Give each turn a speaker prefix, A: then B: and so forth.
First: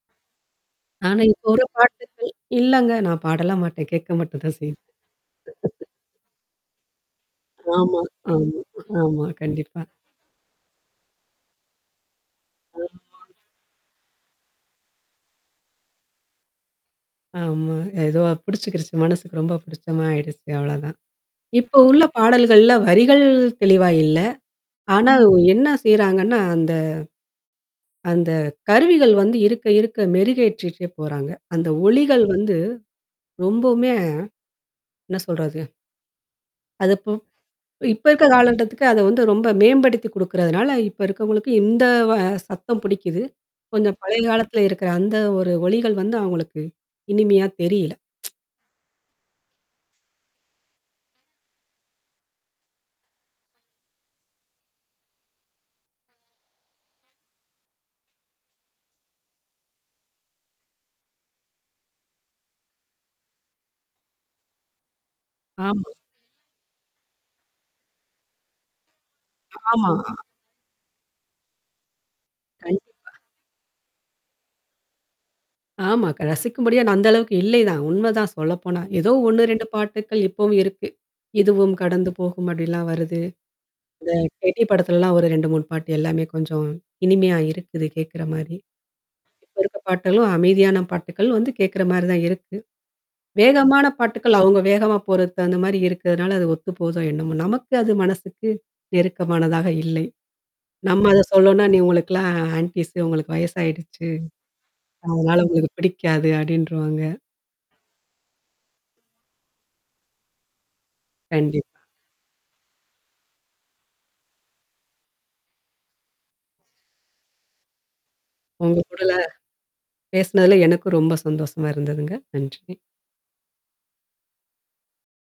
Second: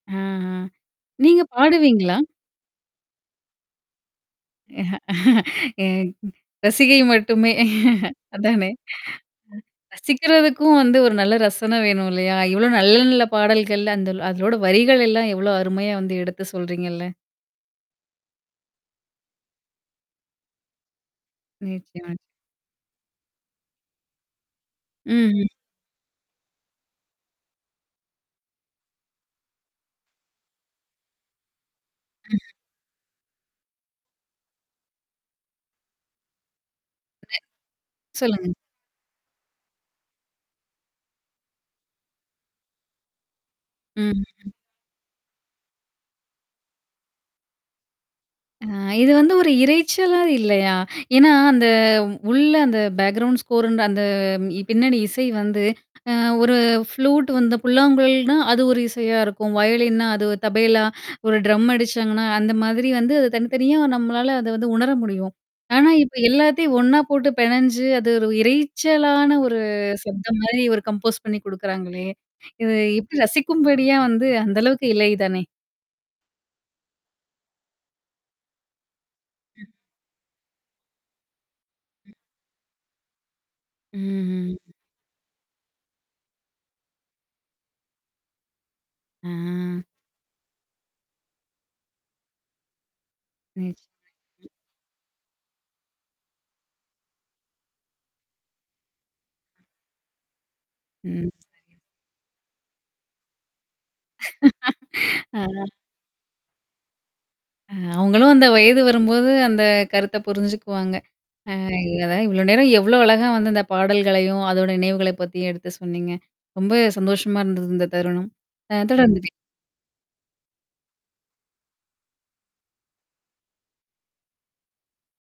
A: ஆஹ
B: நானே
A: நீங்க
B: இப்போ வர
A: பாடுவீங்களா?
B: பாட்டுகள் இ இல்லங்க. நான் பாடலாம் மாட்டேன். கேட்க மட்டும் தான் செய்வேன்.
A: எ ரசிகை மட்டுமே
B: ஆமா, ஆமா,
A: அதானே. ம்.
B: ஆமா, கண்டிப்பா.
A: ரசிக்கிறதுக்கும் வந்து ஒரு நல்ல ரசனை வேணும் இல்லையா? இவ்ளோ
B: ஆமா.
A: நல்ல நல்ல பாடல்கள் அந்த அதோட வரிகள் எல்லாம் எவ்வளோ அருமையா வந்து எடுத்து சொல்றீங்கல்ல?
B: ஆமா ஏதோ புடிச்சுக்கிருச்சு. மனசுக்கு ரொம்ப புடிச்சமா ஆயிடுச்சு. அவ்ளோதான். இப்போ உள்ள
A: நிச்சயமா. நிச்
B: பாடல்கள்ல வரிகள் தெளிவா இல்ல. ஆனா,
A: ம்ஹ்ம்.
B: என்ன செய்றாங்கன்னா, அந்த அந்த கருவிகள் வந்து இருக்க, இருக்க மெருகேற்றிட்டே போறாங்க. அந்த ஒலிகள்
A: ம்.
B: வந்து ரொம்பவுமே என்ன சொல்றது? அதுப்போ
A: ஓகே.
B: இப்ப இருக்க
A: சொல்லுங்க.
B: காலகட்டத்துக்கு அத வந்து ரொம்ப மேம்படுத்தி குடுக்குறதுனால இப்ப இருக்கவங்களுக்கு இந்த வ சத்தம் புடிக்குது. கொஞ்சம் பழைய
A: ம்.
B: காலத்துல இருக்கிற அந்த ஒரு ஒலிகள் வந்து அவங்களுக்கு? இனிமையா தெரியல.
A: அ இது வந்து ஒரு இரைச்சலா இல்லையா? ஏன்னா, அந்த உள்ள அந்த பேக்ரவுண்ட் ஸ்கோர்ன் அந்த பின்னணி இசை வந்து, அ ஒரு ஃப்ளூட் வந்த புல்லாங்குழல்னா, அது ஒரு இசையா இருக்கும். வயலின்னா அது தபைலா ஒரு ட்ரம் அடிச்சாங்கன்னா, அந்த மாதிரி வந்து அது தனித்தனியா நம்மளால அத வந்து உணர முடியும். ஆனா,
B: ஆமா.
A: இப்ப எல்லாத்தையும் ஒண்ணா போட்டு பெணஞ்சு அது இரைச்சலான ஒரு
B: ஆமா.
A: சப்தம் மாரி ஒரு கம்போஸ் பண்ணி குடுக்குறாங்களே. இது
B: கண்டிப்பா.
A: எப்படி ரசிக்கும்படியா வந்து அந்த அளவுக்கு இல்லை தானே?
B: ஆமா. ரசிக்கும் படியா நா அந்த அளவுக்கு இல்லைதான். உண்மதான் சொல்ல போனா. ஏதோ ஒண்ணு, 2
A: ம்.
B: பாட்டுக்கள் இப்பவும் இருக்கு. இதுவும் கடந்து
A: ம்.
B: போகும் அப்டிலாம் வருது. அந்த கேட்டி
A: ம்ஹ்ம்.
B: படத்துலல்லாம் ஒரு 2 3ணு பாட்டு எல்லாமே கொஞ்சம் இனிமையா இருக்குது கேட்கற மாரி. இப்ப இருக்குற
A: ஆ.
B: பாட்டுகளும், அமைதியான பாட்டுக்கள் வந்து கேட்கற மாரி தான் இருக்கு. வேகமான
A: நிச்சயமா.
B: பாட்டுக்கள் அவங்க வேகமா போறது அந்த மாரி இருக்கிறதுனால அது ஒத்து போதோ என்னமோ. நமக்கு அது மனசுக்கு நெருக்கமானதாக இல்லை. நம்ம அத
A: ம்.
B: சொல்லும்னா, நீ உங்களுக்கெல்லாம் ஆன்டீஸ் உங்களுக்கு வயசாயிடுச்சு. அதனால
A: ஆ.
B: உங்களுக்கு பிடிக்காது அப்டின்ருவாங்க.
A: அ அவங்களும் அந்த வயது வரும்போது அந்த கருத்த புரிஞ்சுக்குவாங்க. அ
B: கண்டிப்பா.
A: இல்லதான். இவ்ளோ நேரம் எவ்வளோ அழகா வந்து இந்த பாடல்களையும் அதோட நினைவுகளை பத்தியும் எடுத்து சொன்னீங்க? ரொம்ப சந்தோஷமா இருந்தது இந்த தருணம்.
B: உங்க
A: அ
B: கூடல
A: தொடர்ந்து பே
B: பேசனதுல எனக்கும் ரொம்ப சந்தோஷமா இருந்ததுங்க. நன்றி.